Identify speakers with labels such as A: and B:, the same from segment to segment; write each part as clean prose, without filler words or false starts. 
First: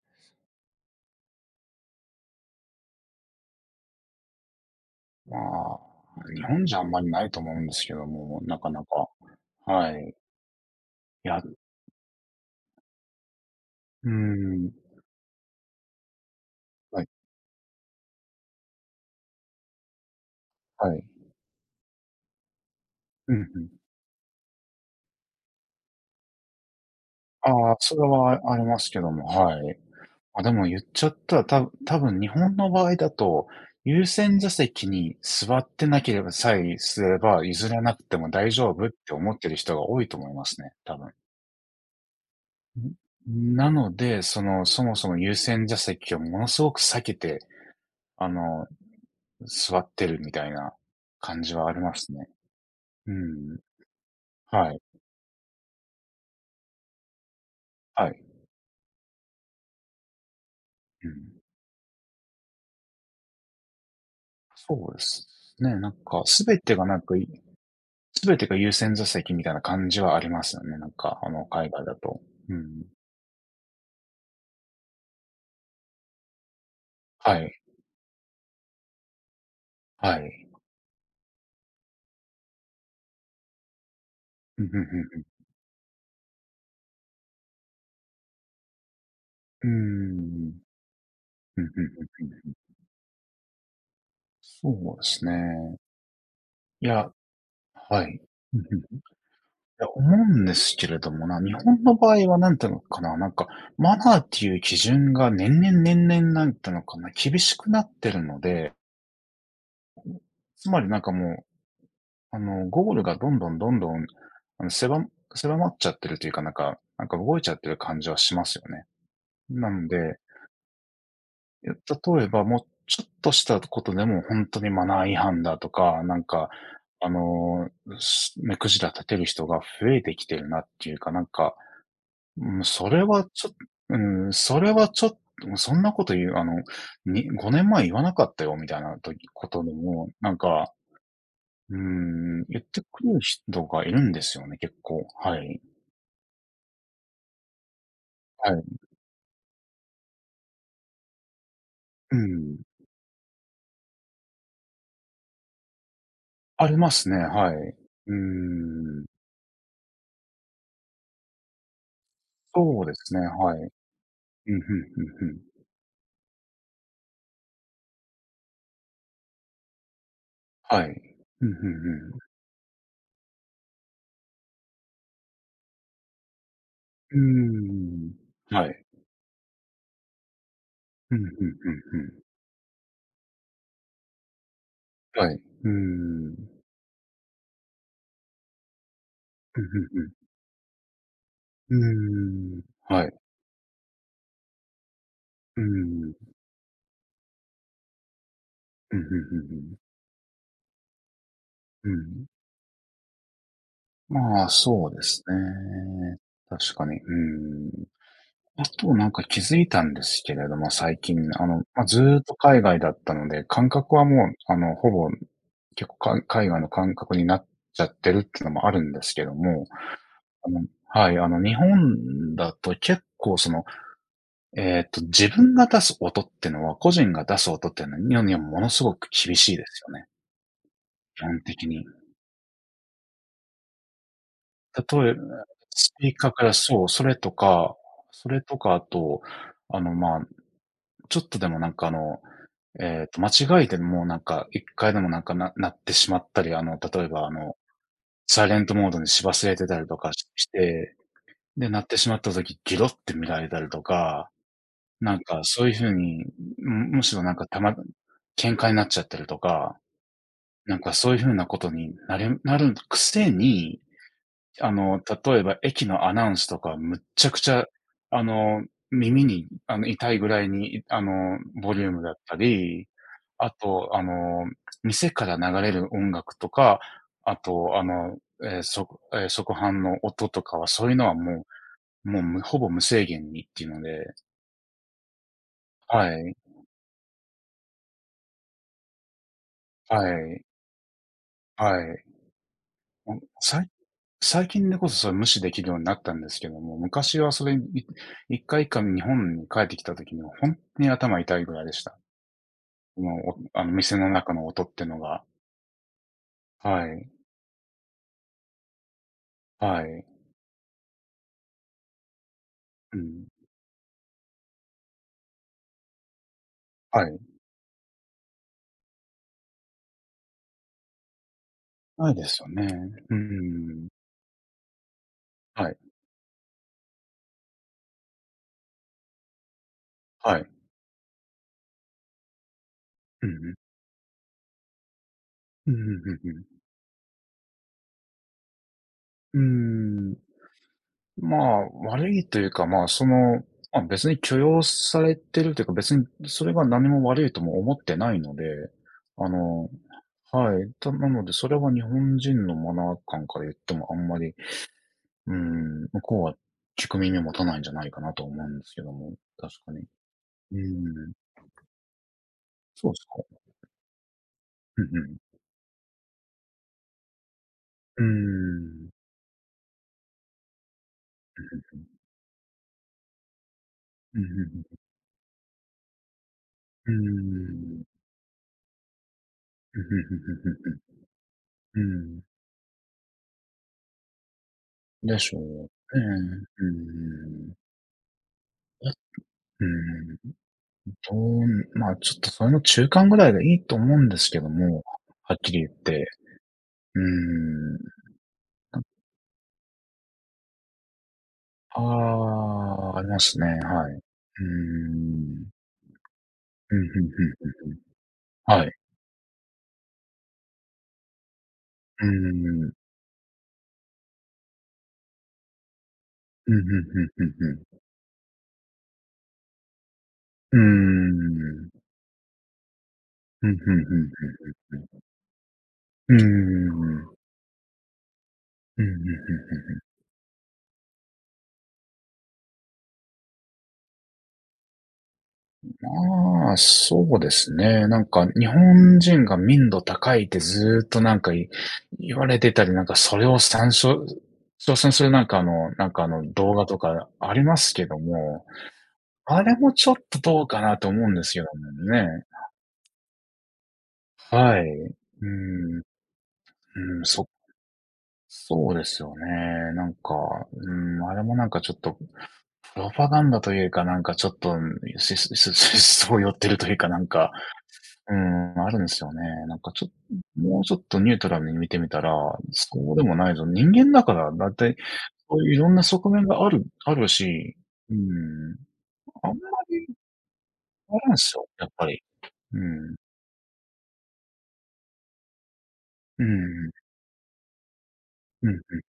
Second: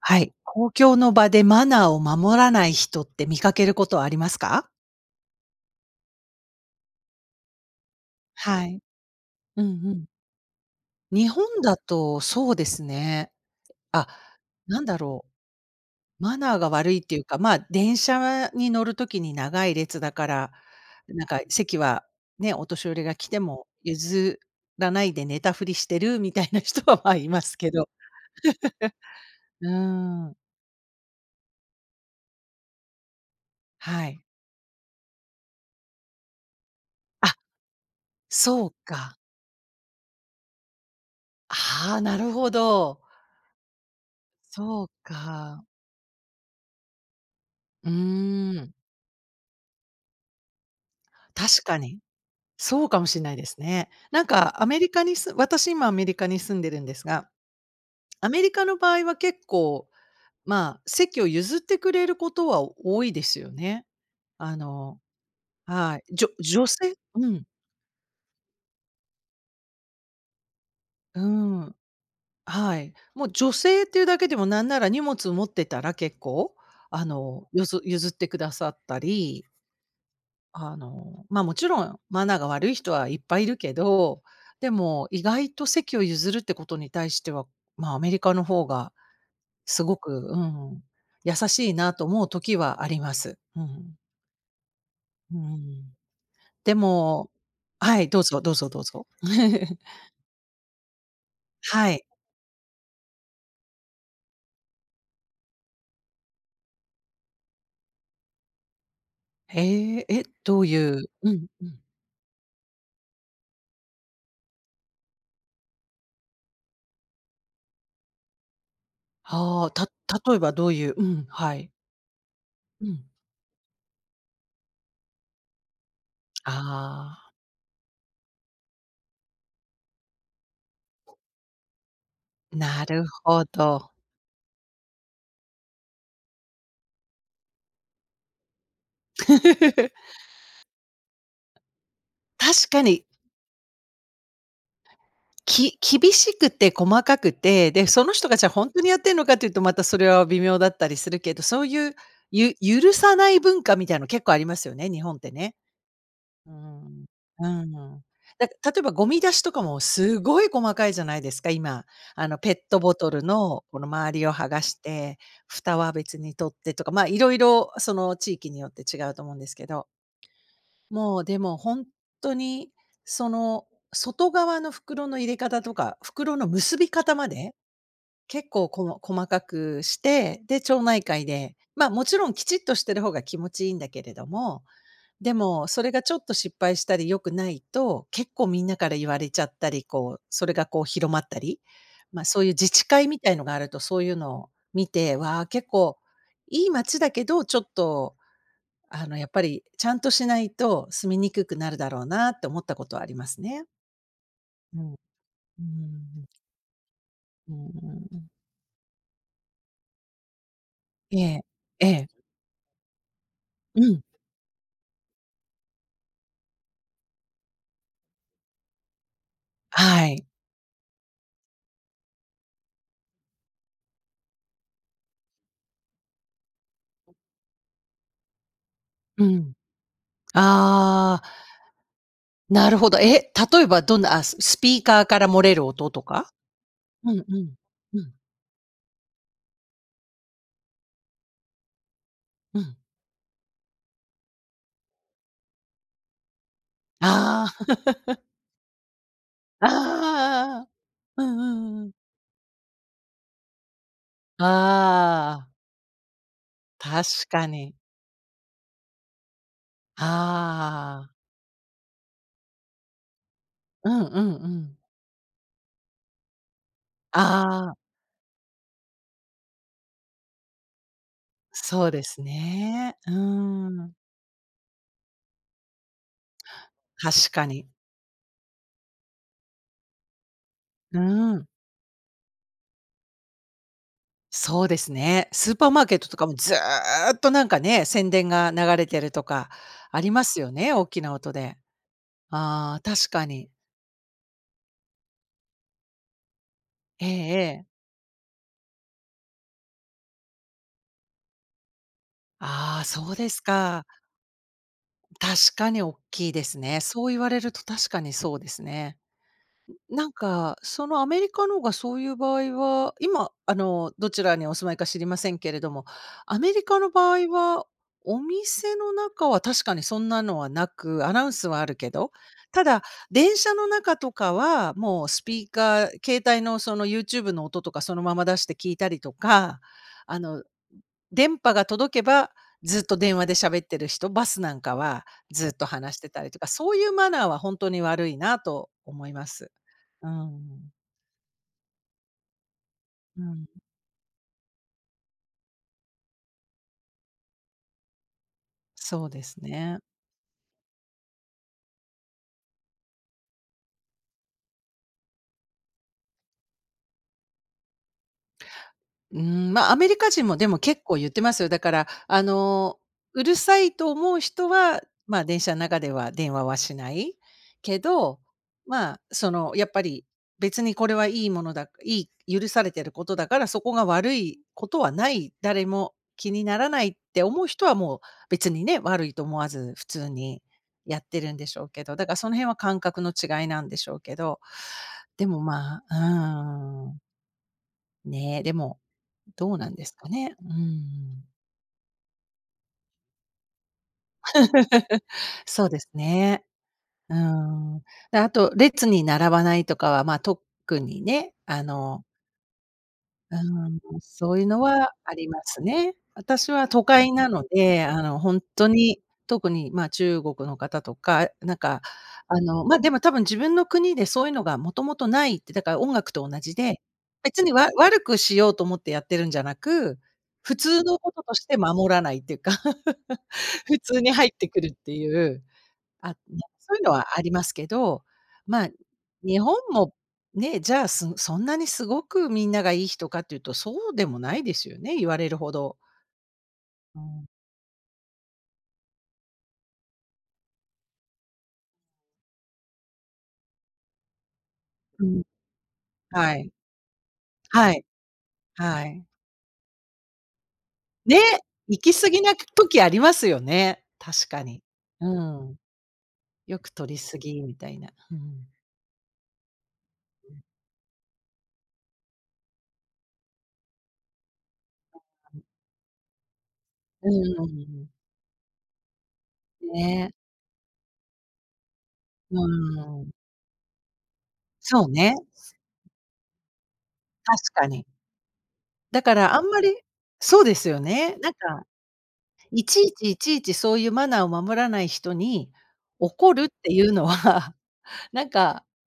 A: はい。公共の場でマナーを守らない人って見かけることはありますか？
B: まあ、日本じゃあんまりないと思うんですけども、な
A: は
B: か
A: い。
B: なか。
A: うんう
B: は
A: ん。
B: い。
A: 日
B: いや、
A: 本
B: う
A: だとそうですね。あ、
B: ーん。
A: なんだろう、マナーが悪いっ
B: はい、
A: ていうか、まあ、電車に乗る時に長い列だから、
B: はい。
A: なんか席はね、お年寄りが来
B: う
A: て
B: んう
A: も
B: ん。
A: 譲らないで寝たふりしてるみたいな人は、まあ、いますけ
B: ああ、
A: ど。
B: それはありますけども、は
A: うー
B: い。
A: ん、
B: あ、でも言っちゃったら、多分日本の場合だと、優
A: はい。
B: 先座席に座ってなければさえすれ
A: あ、
B: ば、譲らなくても大
A: そ
B: 丈
A: う
B: 夫って
A: か。
B: 思ってる人が多いと思いますね、多分。
A: ああ、なるほど。
B: なので、
A: そ
B: そ
A: う
B: もそも優
A: か。
B: 先座席をものすごく避けて、
A: うー
B: あの
A: ん。
B: 座ってるみたいな感じ
A: 確
B: はあ
A: か
B: りま
A: に。
B: すね。
A: そうかも
B: う
A: しれないで
B: ん。
A: すね。なんかア
B: は
A: メ
B: い。
A: リカにす私今アメリカに住んでるんですが、
B: はい。
A: アメリカの場合は結構、まあ、
B: う
A: 席を
B: ん。
A: 譲ってくれることは多いですよね。あ
B: そう
A: の
B: ですね。なん
A: はい。
B: か全
A: 女
B: てが
A: 性
B: なんか
A: う
B: い
A: ん、
B: すべてが優先座席みたいな感じはありますよね。なんか、
A: う
B: 海
A: ん、
B: 外だと。う
A: は
B: ん。
A: い。もう女性っていうだけでもなんなら荷物持ってたら結構、あ
B: は
A: の、
B: い。
A: よず譲ってくださったり、
B: はい。
A: あの、ま、もちろんマナーが悪い人はいっぱいいるけど、
B: うん、う
A: で
B: ん
A: も意
B: う
A: 外と席を譲るってことに対しては、ま、アメリカの方が
B: んう
A: すごく、う
B: ん。
A: ん、優
B: う
A: し
B: ん。
A: い
B: うん、
A: なと
B: うん、
A: 思う時はあります。うん。
B: そうです
A: う
B: ね。
A: ん。で
B: いや、
A: もは
B: は
A: い、ど
B: い。
A: うぞどう
B: うん、
A: ぞ
B: うん。い
A: どうぞ。
B: や、思うんですけれどもな、日本
A: は
B: の
A: い。
B: 場合はなんていうのかな、なんか、マナーっていう基準が年々年々なんていうのかな、厳しくなってるので、
A: ええ、え、どう
B: つ
A: い
B: まりなん
A: う、
B: か
A: う
B: も
A: んうん。
B: う、ゴールがどんどんどんどん、あの、せば狭まっちゃってるというか、なんか動いちゃってる感じはしますよね。
A: あ
B: な
A: あ、た
B: ので、
A: 例えばどういう、うん、はい。
B: 例えばもう
A: う
B: ち
A: ん。
B: ょっとしたことでも本当にマナー違反だとか、なんか、あ
A: あ
B: の、目くじら立てる人が増えてきてるなっていうか、なんか、
A: あ、
B: うん、
A: な
B: それ
A: る
B: は
A: ほ
B: ちょっと
A: ど。
B: うん、それはちょっと、そんなこと言うに5年前言わなかったよみたいなとことでも、なんか、うーん、言っ
A: 確か
B: てく
A: に、
B: る人がいるんですよね、結構。はい。
A: 厳しくて細かくて、で、その人がじゃあ
B: はい。
A: ほんとにやってんのかっていうと、またそれは微妙だったりするけど、そういう、
B: う
A: ゆ
B: ん。
A: 許さない文化みたいの結構ありますよね、日本ってね。うー
B: ありま
A: ん。
B: すね、
A: う
B: はい。
A: ん。
B: うー
A: 例えば
B: ん。
A: ゴミ出しとかもすごい細かいじゃないですか、今。あのペット
B: そうで
A: ボト
B: すね、
A: ル
B: はい。
A: のこの周りを剥
B: うん、
A: が
B: ふ
A: し
B: んふん
A: て、
B: ふん。
A: 蓋は別に取ってとか、まあ、色々その地域によって違うと思うんですけど。
B: はい。
A: もうで
B: うん、
A: も
B: ふ
A: 本
B: ん
A: 当に、その、外側の袋の入れ方とか、袋の結び方
B: ふん。
A: まで、
B: う
A: 結
B: ーん。は
A: 構こ
B: い。
A: の細かくして、で、町内
B: うん、ふ
A: 会で、
B: ん
A: ま、
B: ふ
A: もち
B: ん
A: ろんきちっとしてる方が気持ちいいんだけれども、
B: ふん。は
A: で
B: い。う
A: も
B: ーん。
A: それがちょっ
B: う
A: と
B: ん
A: 失敗したり良くないと、結構みんなから言われちゃっ
B: ふ
A: たり、
B: ん
A: こう、それがこう広まったり、
B: ふん。
A: ま、そういう
B: う
A: 自治
B: ーん。は
A: 会
B: い。
A: みたいのがあると、そういうのを見て、わあ、
B: うー
A: 結構
B: ん。
A: いい街だけど、ちょっと
B: うん
A: あ
B: ふ
A: の、
B: ん
A: やっ
B: ふ
A: ぱ
B: んふ
A: り
B: ん。
A: ちゃんとしないと住みにくくなるだ
B: う
A: ろう
B: ん。
A: なって思ったことはありますね。
B: まあ、
A: う
B: そ
A: ん、
B: うです
A: うん、
B: ね。確かに、う
A: うんう
B: ーん。
A: んうん。
B: あと、なんか気づいたんですけれども、最
A: え
B: 近、
A: え、
B: ま、
A: え
B: ずっ
A: え。
B: と海外だったので、感
A: う
B: 覚
A: ん。
B: はもう、ほぼ、結構、海外の感覚になっちゃってるっていうのもあるんですけども、
A: はい。
B: はい、日本だと結構自分が出す音ってのは、個人が出す音ってのは、日本にはものすごく
A: う
B: 厳
A: ん。
B: しいですよね、基
A: ああ、
B: 本的に。
A: なるほど。え、例えばどんな、あ、スピーカー
B: 例え、
A: から漏れる音
B: ス
A: と
B: ピーカ
A: か？
B: ーからそう、そ
A: う
B: れ
A: んう
B: と
A: ん。
B: か、
A: うん
B: それとか、あと、まあ、ちょっとでもなんか
A: うん。
B: 間違えてもうなんか、1回でもなんか鳴ってしまったり、例えば
A: あ
B: サイレントモードにし忘れて
A: あ、
B: たりとかしし
A: ああ。
B: て、
A: うんう
B: で、鳴
A: ん
B: っ
A: うん。
B: てしまった時、ギロって見られたりとか、なんか
A: ああ、
B: そういう風に、むむ
A: 確
B: しろなん
A: か
B: か
A: に。
B: 喧嘩になっちゃったりとか、なんか
A: あ
B: そうい
A: あ。
B: う風なことになるくせに
A: うんうんうん。
B: 例えば駅のアナウンスとかむっちゃくちゃ、
A: ああ、
B: あの、耳に、痛いぐらいに、ボリ
A: そ
B: ュ
A: う
B: ー
A: で
B: ムだっ
A: す
B: たり、
A: ね。うー
B: あと、
A: ん。
B: 店から流れる音楽とか、
A: 確
B: あ
A: かに。
B: と、ええ、そこの音とかは、そういう
A: うー
B: のはも
A: ん、
B: うもう、ほぼ無制限にっていうので、
A: そうですね。スーパーマーケット
B: は
A: とかも
B: い、
A: ずっとなんかね、宣伝が流れてるとか
B: は
A: あります
B: い、
A: よね、大きな音で。
B: はい。
A: ああ、確かに。
B: 最最近でこそそれ無視できるようになったんですけども、
A: え
B: 昔
A: え
B: はそれ、
A: ええ。
B: 1回1回日本に帰ってきた時には本当に頭痛いぐらいでした。
A: ああ、そうで
B: も
A: す
B: う、おあの、
A: か。
B: 店の中の音ってのが。
A: 確かにおっきいですね。
B: は
A: そう
B: い。
A: 言われると確かにそうですね。
B: はい。
A: なんか、そのアメリカのがそういう場合は、
B: うん。
A: 今、あの、どちらにお住まいか知りませんけれども、アメリカの
B: は
A: 場
B: い。
A: 合は、お店の中は確かにそんなのはなく、アナウンスはあるけ
B: な
A: ど、
B: いですよ
A: た
B: ね。
A: だ、
B: う
A: 電車の
B: ん。
A: 中とかは、もうスピー
B: はい。
A: カー、携帯のその YouTube の音とかそのまま出して聞いたりとか、あ
B: は
A: の、
B: い。
A: 電波が届けば、ずっと電話
B: うんう
A: で
B: ん。
A: 喋ってる人、バスなんかはずっと
B: うんうんう
A: 話して
B: ん
A: たりと
B: う
A: か、
B: ん
A: そういうマナーは本当に悪いなと思いま
B: うん、う
A: す。う
B: ーん。
A: ん。
B: まあ、悪いというか、まあ、そ
A: う
B: の、
A: ん。
B: まあ、別に許容されてるというか、別にそれが何も悪いとも思ってないので、
A: そうで
B: あ
A: す
B: の
A: ね。
B: はい。なので、それは日本人のマナー感から言ってもあんまり、うーん、向こうは聞く耳を持たないんじゃないかなと思うんですけども、
A: うーん、
B: 確
A: まあ、
B: か
A: ア
B: に。
A: メ
B: う
A: リカ人もでも結構言っ
B: ーん。
A: てますよ。だから、あの、
B: そうです
A: うる
B: か。
A: さいと思う人は、
B: うんう
A: ま
B: ん。
A: あ、電車の中では電話はしないけ
B: うー
A: ど、
B: ん。
A: まあ、その、やっぱり別にこれはいいものだいい許されてることだから、そこが悪
B: うんう
A: いこと
B: ん
A: はない、誰も気にならない
B: う
A: って思う人は
B: ん。うーん。
A: もう別にね、悪いと思わず
B: うん、
A: 普
B: ふん
A: 通
B: ふんふん
A: に
B: ふんふ
A: や
B: ん。
A: ってるんでしょうけど、だか
B: う
A: ら
B: ーん。
A: その辺は感覚の違いなんでしょうけど、
B: で
A: で
B: し
A: も、
B: ょうね。
A: ま
B: う
A: あ、うーん。
B: ーん。
A: ね、でも、
B: え、
A: どう
B: う
A: なんですか
B: ーん
A: ね。うん。
B: まあ、ちょっとそれの中間ぐらいがいいと思うんですけども、はっき
A: そ
B: り言
A: う
B: っ
A: です
B: て。
A: ね。
B: うー
A: うー
B: ん。
A: ん。で、あと列に並ばないとかは、ま、特にね、あ
B: あ
A: の
B: あ、ありま
A: う
B: す
A: ー
B: ね、は
A: ん、
B: い。う
A: そういうのは
B: ー
A: ありま
B: ん。
A: すね。私は
B: う
A: 都
B: ん、ふん
A: 会なの
B: ふ
A: で、あの、ほん
B: ん。は
A: と
B: い。
A: に、特に、ま、中国の方とか、なんか、
B: う
A: あの、
B: ーん。
A: ま、でも多分自分の国でそういうのがもともとないって、だから音楽と同
B: う
A: じ
B: ん、ふ
A: で、
B: んふんふん
A: 別
B: ふ
A: に
B: ん。
A: 悪くしようと思ってやってるんじゃなく、普
B: う
A: 通のこと
B: ー
A: として
B: ん。
A: 守らないっていうか、
B: うんふ
A: 普
B: んふ
A: 通
B: ん
A: に入って
B: ふん。
A: くるっていう、あ、
B: う
A: ね、
B: ー
A: そういうのは
B: ん。
A: ありますけど、まあ、
B: うんうんうんうん
A: 日本
B: う
A: もね、じゃあ、そんなにすごくみんながいい人かっていうと、そうでもないですよね、言われるほど。
B: ん。まあ、
A: う
B: そう
A: ん。
B: ですね。なんか日本人が民度高いってずっとなんか言われてたり、なんかそれを挑戦す
A: う
B: る
A: ん、
B: なんか
A: はい。
B: 動画とかありま
A: は
B: す
A: い、
B: けども、
A: はい。
B: あれもちょっとどうかなと思うん
A: ね、
B: ですけど
A: 行
B: も
A: き過ぎ
B: ね。
A: な時ありますよね、確か
B: は
A: に。
B: い。う
A: う
B: ー
A: ん。
B: ん、
A: よく取り
B: うん、
A: 過ぎみたいな。うん。
B: そうですよね。なんか、うん、あれもなんかちょっと、プロパガンダというか、なんかちょっと、ししししそう寄ってるというか、なん
A: う
B: か、
A: ん。
B: うん、あるんですよね。なんかちょっ
A: ね、
B: と、もうちょっとニュートラルに見てみたら、
A: う
B: そうで
A: ん。
B: もないぞ、人間だからだいたい、
A: そうね、
B: そういういろんな側面がある
A: 確
B: し、
A: かに。
B: うん、
A: だか
B: あん
A: ら
B: ま
A: あんまり
B: り
A: そうですよ
B: あれなん
A: ね。
B: で
A: な
B: す
A: ん
B: よ、
A: か
B: やっぱり。う
A: いちい
B: ん。
A: ちいちいちそういうマナーを守らない人に
B: う
A: 怒るっ
B: ん
A: ていうのは、なん
B: うん
A: か、
B: うん。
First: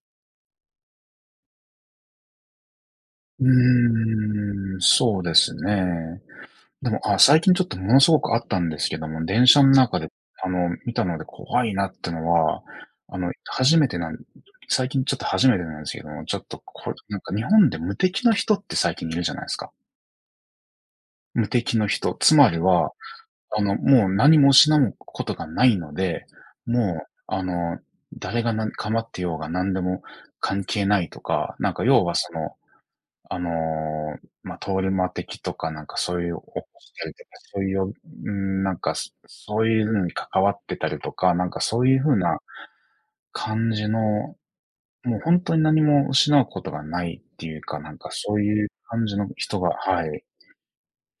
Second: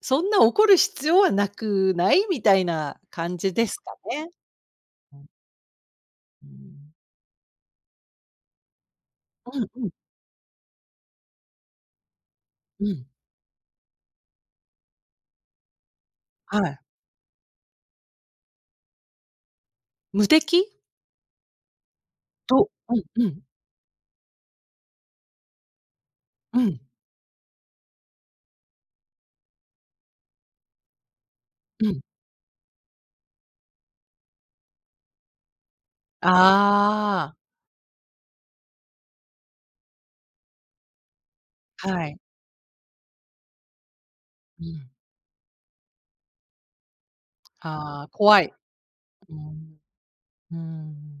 A: そんな怒る必要はなくない？みたいな感
B: うんう
A: じですかね。
B: ん。うーん、
A: う
B: そう
A: ん、
B: ですね。
A: う
B: で
A: ん。
B: も、あ、最近ちょっとものすごくあったんですけども、電
A: う
B: 車
A: ん
B: の
A: うん
B: 中で、見たので怖いなってのは、
A: うん。
B: 初めてなん最近ちょっと初めてなんですけども、ちょっと
A: はい。
B: これなんか日本で無敵の人って最近いるじゃないですか。
A: 無敵？
B: 無敵の人、つまり
A: と、
B: は、
A: うんうん
B: もう何も失うことがないので、
A: うん、
B: もう、誰が構ってようが何でも関係ないとか、なんか
A: うん。
B: 要はあの、まあ、通り魔的とかなんかそういう起こしたりとか、
A: あ
B: そういう、うん、なんか、そういうのに関わってたりとか、なんかそう
A: あ、
B: いう
A: はい。
B: 風な感じの、
A: うん。
B: もう本当に何も失うことがないっていうか、なん
A: ああ、
B: かそ
A: 怖
B: う
A: い。
B: いう感じの
A: う
B: 人が、
A: ん。
B: はい。
A: う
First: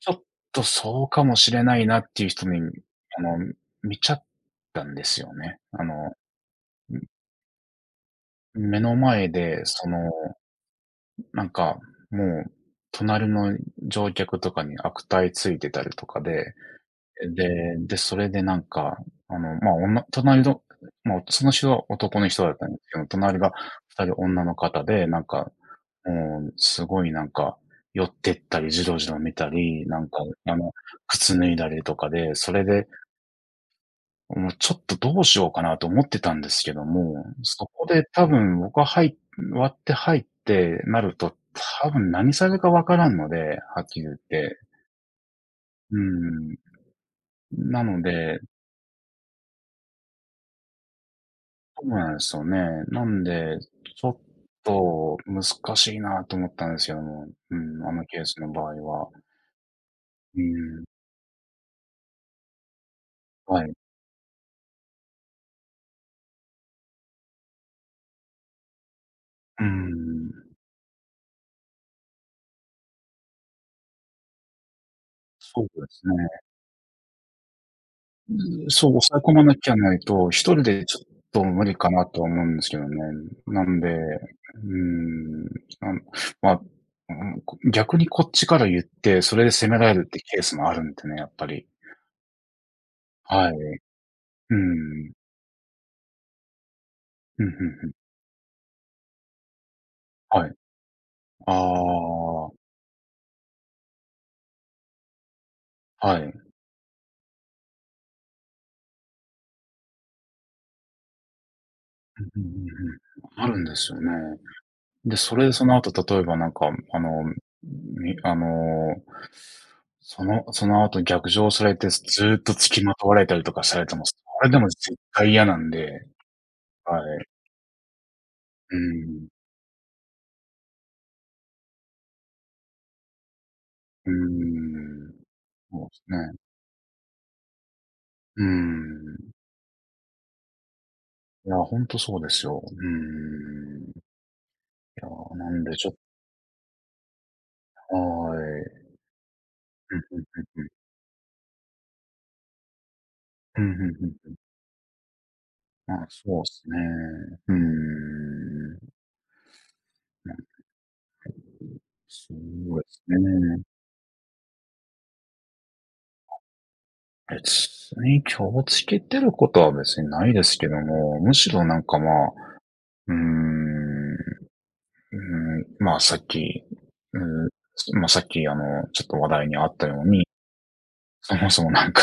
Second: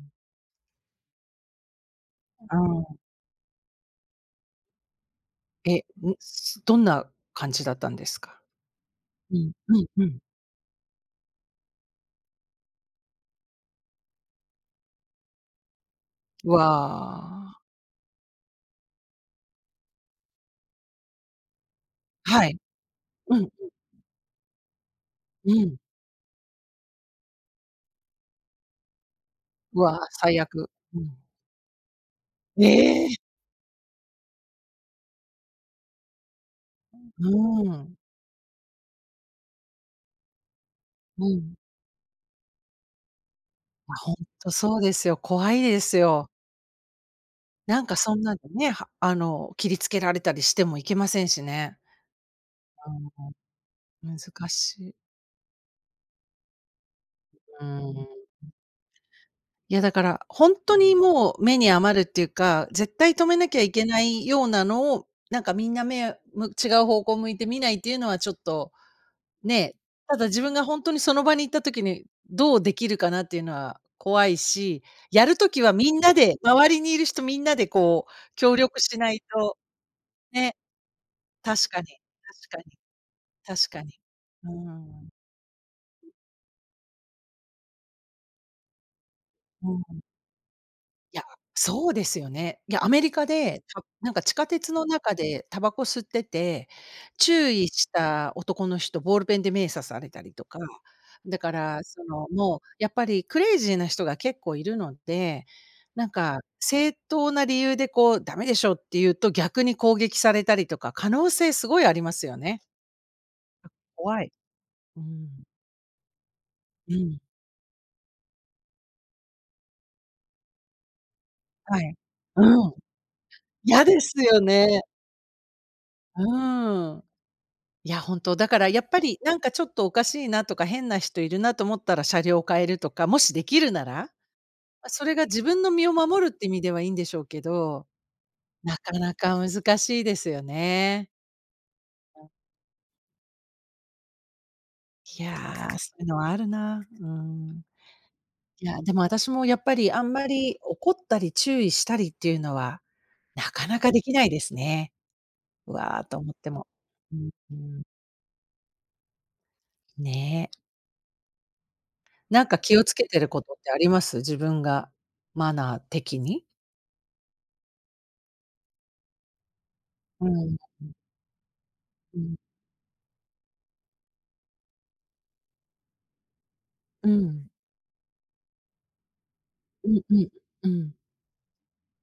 B: ちょっとそうかもしれないなっていう人
A: う
B: に、
A: ん。
B: あの、見ちゃったんですよね。
A: え、ん、どんな感じだったんですか？
B: 目の前
A: うん、
B: で
A: うん
B: そ
A: う
B: の、
A: ん。
B: なんか、もう隣の乗客とかに悪態ついてたりとかで
A: わあ。
B: で、で、それでなんか、まあ、隣のもうその人は男の人
A: は
B: だ
A: い。
B: ったんですけど、隣
A: うん、
B: が2人女の方で、なんか、
A: うん。
B: もうすごいなんか、寄ってったり、じろじろ見た
A: う
B: り、
A: わ、
B: なんか、
A: 最
B: あ
A: 悪。
B: の、
A: うん。
B: 靴脱いだりとかで、それで、
A: ええ。
B: もうちょっとどうしようかなと思ってたんですけども、
A: う
B: そこ
A: ん、
B: で多分僕は割って入ってなる
A: う
B: と、
A: ん。
B: 多分何されるかわからんので、はっ
A: あ、
B: きり
A: ほ
B: 言
A: ん
B: っ
A: と
B: て。
A: そうですよ。怖いです
B: う
A: よ。
B: ん。
A: な
B: な
A: んか
B: の
A: そんなん
B: で、
A: でね、あの、切りつけられたりしてもいけませんしね。
B: そうなんですよね。なんで、ちょ
A: うん、
B: っ
A: 難しい。
B: と難しいなと思ったんですよ、もう、
A: うー
B: うん、あのケ
A: ん。
B: ースの場合は。
A: いやだから、
B: う
A: ほんと
B: ん、
A: にもう目に余るっていうか、絶対止めなきゃ
B: は
A: い
B: い。
A: けないようなのを、なんかみんな違う方向向いて見ないっていうのはちょっと
B: う
A: ね、ただ
B: ん、
A: 自分が本当にその場に行った時に、どうできるかなっていうのは怖いし、やる時
B: そう
A: は
B: で
A: みん
B: すね。
A: なで、周りにいる人みんなでこう協力
B: そ
A: し
B: う、
A: な
B: 抑
A: い
B: え込まな
A: と、
B: きゃないと、一
A: ね、
B: 人でちょっと無
A: 確
B: 理
A: かに、
B: かなとは思う
A: 確
B: ん
A: か
B: です
A: に、
B: けどね。な
A: 確
B: ん
A: か
B: で、
A: に。
B: う
A: うー
B: ー
A: ん。
B: ん、なん、まあ、うん、こ逆にこっちから言って、それで
A: う
B: 責められ
A: ん。
B: るってケースもあるんで
A: い
B: ね、
A: や、
B: やっぱり。
A: そうですよね。いや、アメリカ
B: はい。
A: で、なんか地下
B: う
A: 鉄の
B: ん。
A: 中でタバコ吸ってて、
B: うん、
A: 注
B: うん
A: 意
B: う
A: し
B: ん。
A: た男の人、ボールペンで名刺されたりと
B: はい。
A: か、だか
B: あ
A: らその、
B: あ、
A: もうやっぱりクレイジーな人が結構いるので、なん
B: は
A: か
B: い。
A: 正当な理由でこうダメでしょって言うと、逆に攻撃されたりとか、可能性すごいありま
B: うんうんう
A: すよね。
B: ん。あるんですよね。
A: 怖い。う
B: で、
A: ん。
B: それでその後、例えばなんか、
A: う
B: あ
A: ん。
B: の、みあの、そのその後逆上され
A: は
B: て、
A: い。
B: ずーっと
A: うん。
B: 付きまとわれたりとかさ
A: 嫌
B: れて
A: で
B: も、
A: す
B: そ
A: よ
B: れでも
A: ね。
B: 絶対嫌なんで、
A: う
B: は
A: ん。
B: い。
A: いや、本当だから
B: う
A: やっぱり、
B: ん。
A: なんかちょっとおかしいなとか、変な人いるなと思ったら車両を変えるとか、もしできるなら、
B: う
A: ま、それ
B: ん。
A: が自分の
B: そ
A: 身
B: う
A: を
B: です
A: 守る
B: ね。
A: って意味ではいいんでしょうけど、
B: う
A: なかな
B: ん。
A: か難しいですよね。
B: いや、ほんとそうですよ。うん。いや、
A: いや、
B: なんでちょ
A: そ
B: っ
A: ういうのはあるな。うーん。
B: とは
A: いや、
B: い。
A: でも私もやっぱり
B: うん
A: あん
B: う
A: ま
B: んうん
A: り
B: うん。
A: 怒ったり注意したりっていうのは、な
B: う
A: か
B: ん、う
A: なかでき
B: ん
A: ない
B: うん。
A: ですね。う
B: ま
A: わあ
B: あ、
A: と思っ
B: そうで
A: て
B: す
A: も。
B: ね。
A: うん、
B: う
A: うん。
B: ん。
A: ね。
B: そ
A: なんか気
B: う
A: を
B: で
A: つ
B: す
A: けてることっ
B: ね。
A: てあります？自分がマナー的に。
B: 別に気をつけてることは別に
A: う
B: ないで
A: ん。
B: すけども、むしろなんかま
A: う
B: あ、
A: ん。
B: うーん、うーん、まあさっき、
A: う
B: うー
A: ん。
B: ん、まあさっきちょっと話題にあった
A: うん
B: よう
A: う
B: に、
A: ん。うん。
B: そもそもなんか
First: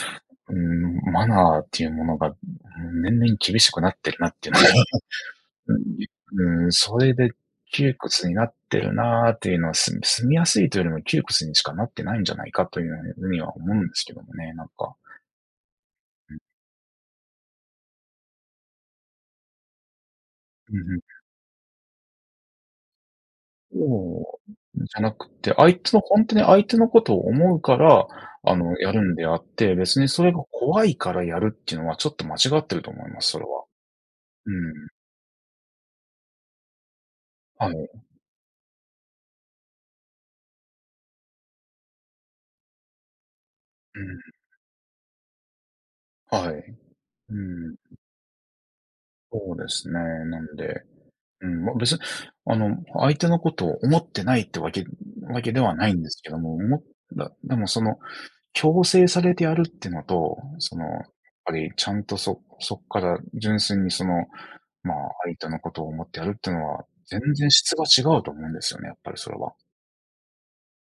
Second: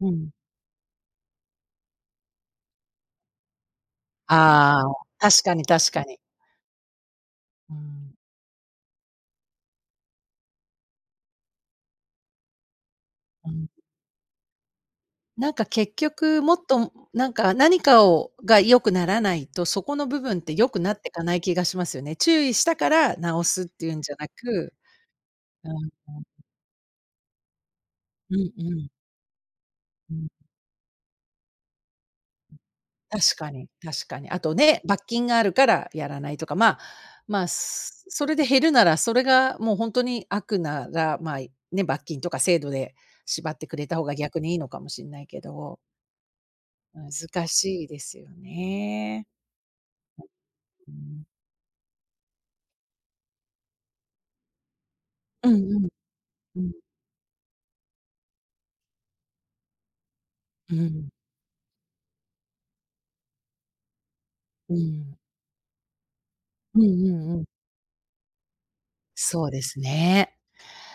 A: う ん。
B: うーん、マナーっていうものが、うん、年々厳しくなってるなっていうのが、
A: ああ、確かに 確かに。
B: うん、うん、それで
A: う
B: 窮
A: ん。
B: 屈になってるなーっていうのは、す住みやすいというよりも窮屈にしかなってないんじゃないかというふうに
A: う
B: は
A: ん。
B: 思うんですけどもね、なんか。
A: なんか結局もっとなんか何かが良くならないと、そこの部分って良
B: う
A: く
B: ん
A: な
B: う
A: って
B: ん。
A: かない気がしますよね。注意したから直すっていうんじゃな
B: そう
A: く、
B: じゃなくて、
A: うん
B: 相手のほ
A: うん。
B: んとに相手のことを思うから、
A: うんうん。
B: やるんであって、別に
A: う
B: そ
A: ん。
B: れが怖いからやるっていうのはちょっと間違ってると思いま
A: 確
B: す、それ
A: か
B: は。
A: に、確かに。あ
B: う
A: とね、
B: ん。
A: 罰金があるからやらないとか、まあ、まあ、
B: はい。う
A: それで減るなら、それがもう本当に悪なら、まあ、ね、罰金とか制度で縛ってくれた方が逆にいいのかもしれないけど、
B: ん。はい。う
A: 難
B: ん。
A: しいですよね。
B: そうですね。なんで、
A: うん。
B: うん、ま、別に、あの、相手のことを思ってないってわけわ
A: う
B: け
A: ん
B: では
A: うん。
B: ないんですけども、お
A: うん。
B: もだでもその、強制されてやるってのと、
A: う
B: その、やっ
A: ん。
B: ぱりちゃんとそそっから純粋にその
A: う
B: まあ、
A: ん。
B: 相手のことを思ってやるっていうの
A: うん
B: は、
A: う
B: 全
A: んうん。
B: 然質が違うと思うんですよね、やっぱりそれ
A: そう
B: は。
A: ですね。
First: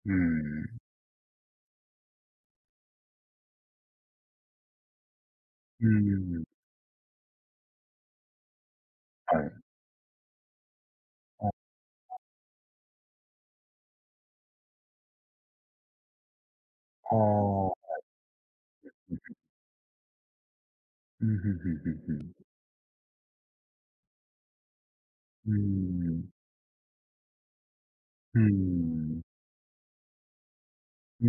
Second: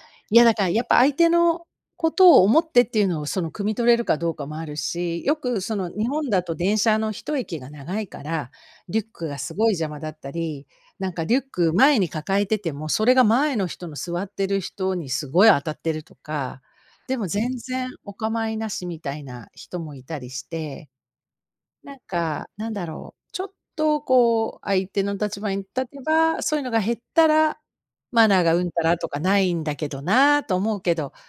B: うー
A: いや、だから
B: ん。
A: やっぱ相手のことを思ってっていうのをその汲み取れるかどうかもあるし、よくそ
B: う
A: の日本
B: ー
A: だ
B: ん、
A: と電車の一駅が長いから、リュックが
B: はい。
A: すごい邪魔だったり、なんかリュッ
B: あ、あ
A: ク前に抱えてても、それが前の人の座ってる人にすごい当たってるとか、でも全然
B: あ、
A: お構いなしみたいな人もいたりして
B: うん、ふんふんふ
A: なん
B: んふん。
A: か、なんだろう、ちょっとこう相手の立
B: う
A: 場
B: ー
A: に立て
B: ん。
A: ば、そういうのが減ったら、マ
B: う
A: ナ
B: ー
A: ーがうんたらとか
B: ん。
A: ないんだけどなと思うけど、
B: うー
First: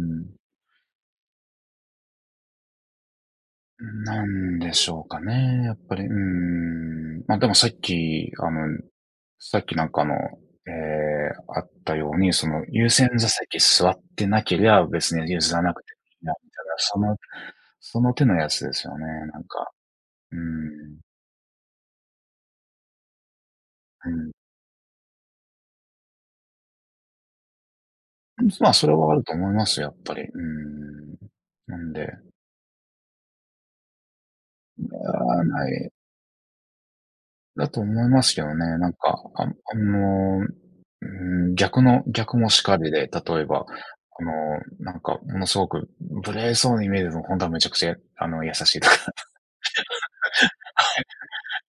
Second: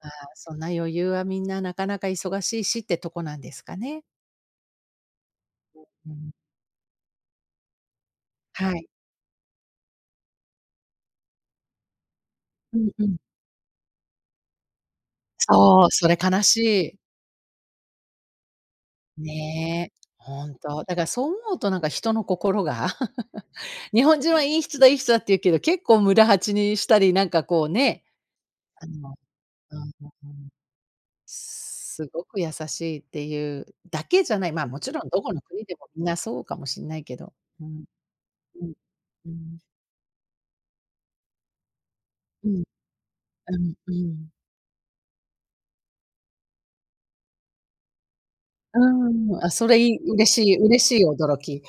A: あ、そんな余裕はみんななかなか忙しいしってとこなんですかね。
B: なんでしょうかね、やっぱり、う
A: う
B: ー
A: ん。
B: ん。ま、でもさっき、あ
A: は
B: の、
A: い。
B: さっきなんかええ、あったように、その
A: う
B: 優
A: んう
B: 先
A: ん。
B: 座席座ってなけりゃ、別に譲らなく
A: そ
B: て
A: う、それ
B: いいな
A: 悲
B: み
A: し
B: たいな、
A: い。
B: そのその手のやつですよね、なんか。
A: ねえ、
B: うー
A: ほんと。だ
B: ん、
A: からそう思うとなんか人の心が、日本
B: う
A: 人はいい人だって言うけど、結構村八にしたり、なんかこうね、
B: ん。まあ、
A: あ
B: それはあ
A: の
B: ると思いま
A: うん
B: す
A: う
B: よ、
A: ん
B: やっぱり。
A: う
B: うー
A: ん。
B: ん。なん
A: す
B: で、
A: ごく優しいっていうだけじゃない、まあ、もちろんどこの
B: あ
A: 国
B: な
A: でも
B: い、
A: みんなそうかもしんないけど。う
B: だと
A: ん、
B: 思いますけどね。
A: うん。
B: なんか、
A: う
B: あ
A: ん。
B: あの、うーん、逆の逆
A: う
B: も
A: ん、
B: しかりで、例え
A: う
B: ば、
A: ん、う
B: あ
A: ん。
B: の、なんか、ものすごく無礼そうに見えるの、本当はめちゃくちゃ、あの、優しいとか
A: うーん、あ、それ嬉しい嬉しい驚き。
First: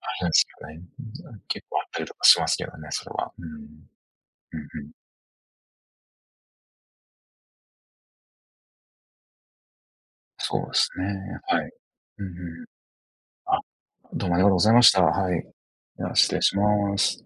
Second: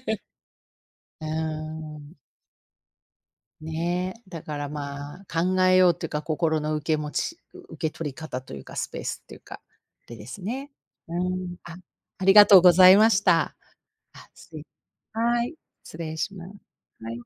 B: あるんですよね。
A: うー
B: うん、結構あったり
A: ん、
B: とかしますけどね、それは。うん。
A: ね、だか
B: うん
A: ら
B: うん。
A: まあ、考えようっていうか、心の受け取り方というか、スペースっていうか、でです
B: そうで
A: ね。
B: すね、
A: うーん、
B: はい。
A: あ、
B: う
A: あ
B: んう
A: りがとう
B: ん。
A: ございました。
B: あ、ど
A: あ、
B: うもありがとうございました。はい。
A: はい、失
B: では、
A: 礼し
B: 失礼
A: ます。
B: しま
A: はい。
B: す。